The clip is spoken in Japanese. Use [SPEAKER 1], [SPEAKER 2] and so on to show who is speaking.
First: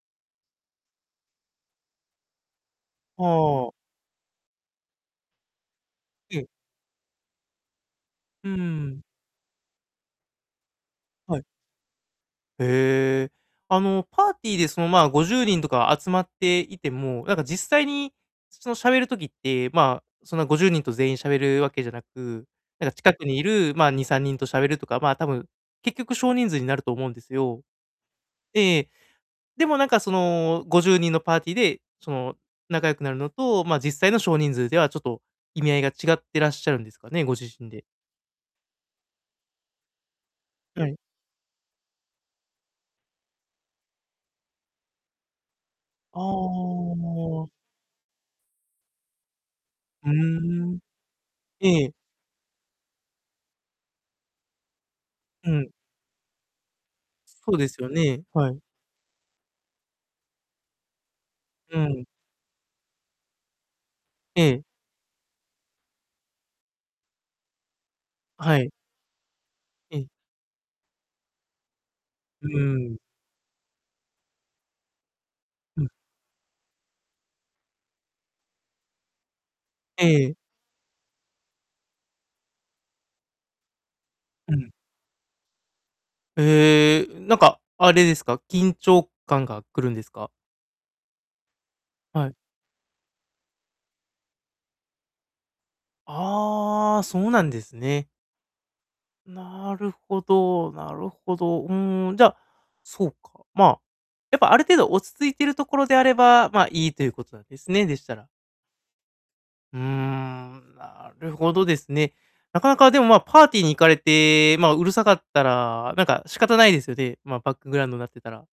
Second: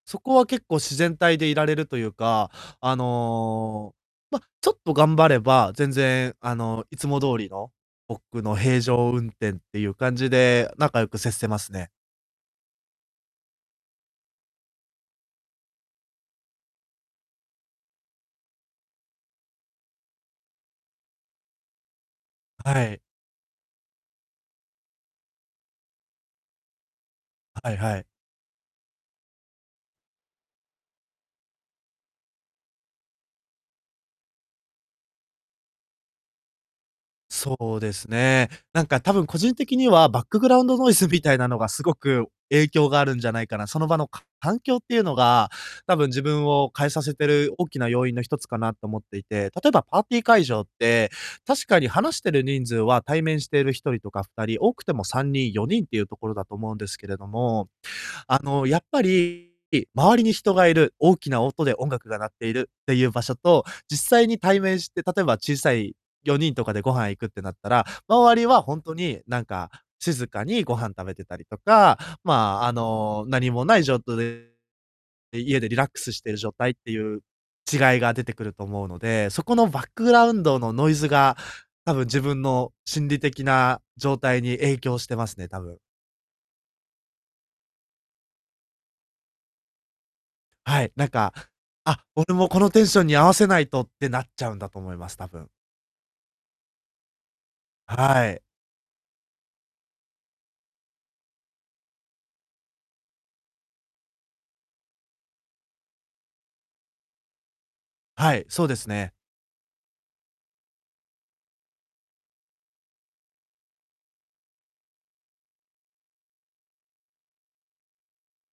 [SPEAKER 1] そこは結構自然体でいられるというか、あ
[SPEAKER 2] ほお。
[SPEAKER 1] の、ま、ちょっと頑張れば、全然、
[SPEAKER 2] ええ。
[SPEAKER 1] あの、いつも通りの、僕
[SPEAKER 2] うう
[SPEAKER 1] の平
[SPEAKER 2] ん。
[SPEAKER 1] 常運転っていう感じで、仲良く接
[SPEAKER 2] はい。
[SPEAKER 1] せますね。
[SPEAKER 2] へえ。あのパーティーでそのま50人とか集まっていても、なんか実際にそそのしゃべる時って、まあ、そんな50人と全員しゃべるわけじゃなく、
[SPEAKER 1] あ、は
[SPEAKER 2] なんか
[SPEAKER 1] い。
[SPEAKER 2] 近くにいるま2、3人としゃべるとか、ま、多分結局少人数になると思うんですよ。
[SPEAKER 1] はいはい。
[SPEAKER 2] ええ。でもなんかその50人のパーティーで、その仲良くなるのと、まあ、実際の少人数ではちょっと意味合いが違ってらっしゃるんですかね、ご自
[SPEAKER 1] そ
[SPEAKER 2] 身
[SPEAKER 1] う
[SPEAKER 2] で。
[SPEAKER 1] ですね。なんかたぶん個人的にはバックグラウンド
[SPEAKER 2] は
[SPEAKER 1] ノイ
[SPEAKER 2] い。
[SPEAKER 1] ズみたいなのがすごく影響があるんじゃないかな、その場のか環境っていうのが、たぶん
[SPEAKER 2] あ
[SPEAKER 1] 自分を変えさせて
[SPEAKER 2] あ。
[SPEAKER 1] る大きな要因の1つかなと思っていて、例えばパー
[SPEAKER 2] う
[SPEAKER 1] ティー会場っ
[SPEAKER 2] ん。
[SPEAKER 1] て、確か
[SPEAKER 2] え
[SPEAKER 1] に
[SPEAKER 2] え。
[SPEAKER 1] 話している人数は対面している一人とか二人多くてもさんに
[SPEAKER 2] う
[SPEAKER 1] ん、よ
[SPEAKER 2] ん。
[SPEAKER 1] にんっていうところだと思うんですけれど
[SPEAKER 2] そうで
[SPEAKER 1] も、
[SPEAKER 2] すよね、
[SPEAKER 1] あ
[SPEAKER 2] はい。
[SPEAKER 1] の、やっぱり、周りに人がいる、大きな音で
[SPEAKER 2] う
[SPEAKER 1] 音
[SPEAKER 2] ん。
[SPEAKER 1] 楽が鳴っているっていう場所と、実際に
[SPEAKER 2] え
[SPEAKER 1] 対
[SPEAKER 2] え。
[SPEAKER 1] 面して、例えば小さい4人とかでご飯行くってなったら、周り
[SPEAKER 2] は
[SPEAKER 1] は
[SPEAKER 2] い。
[SPEAKER 1] 本当になんか
[SPEAKER 2] ええ。
[SPEAKER 1] 静かにご飯食べてたりとか、
[SPEAKER 2] う
[SPEAKER 1] ま、あ
[SPEAKER 2] ーん。
[SPEAKER 1] の、何もないじょうとれで、え、家でリ
[SPEAKER 2] う
[SPEAKER 1] ラッ
[SPEAKER 2] ん。
[SPEAKER 1] クスしている状態っていう違いが出てくると思うので、そこのバック
[SPEAKER 2] え
[SPEAKER 1] グ
[SPEAKER 2] え
[SPEAKER 1] ラウ
[SPEAKER 2] え。
[SPEAKER 1] ンドのノイズが、たぶん自分の心理的な状態
[SPEAKER 2] う
[SPEAKER 1] に
[SPEAKER 2] ん。
[SPEAKER 1] 影響してますね、たぶん。
[SPEAKER 2] へえ、うなんか、あれですか、緊張感がくるんですか？
[SPEAKER 1] はい、なんか、あ、
[SPEAKER 2] はい。
[SPEAKER 1] 俺もこのテンションに合わせないとってなっちゃうんだと思います、多分。
[SPEAKER 2] ああ、そうなんですね。
[SPEAKER 1] はあい。
[SPEAKER 2] なるほどなるほど、うん、じゃあ、そうか、まあ、やっぱある程度落ち着いてるところであれば、まあ、いいということなんですね、でしたら。
[SPEAKER 1] はい、そうですね。
[SPEAKER 2] うん、なるほどですね。なかなかでもまあ、パーティーに行かれて、まあ、うるさかったら、なんか仕方ないですよね。まあ、バックグラウンドんなってたら。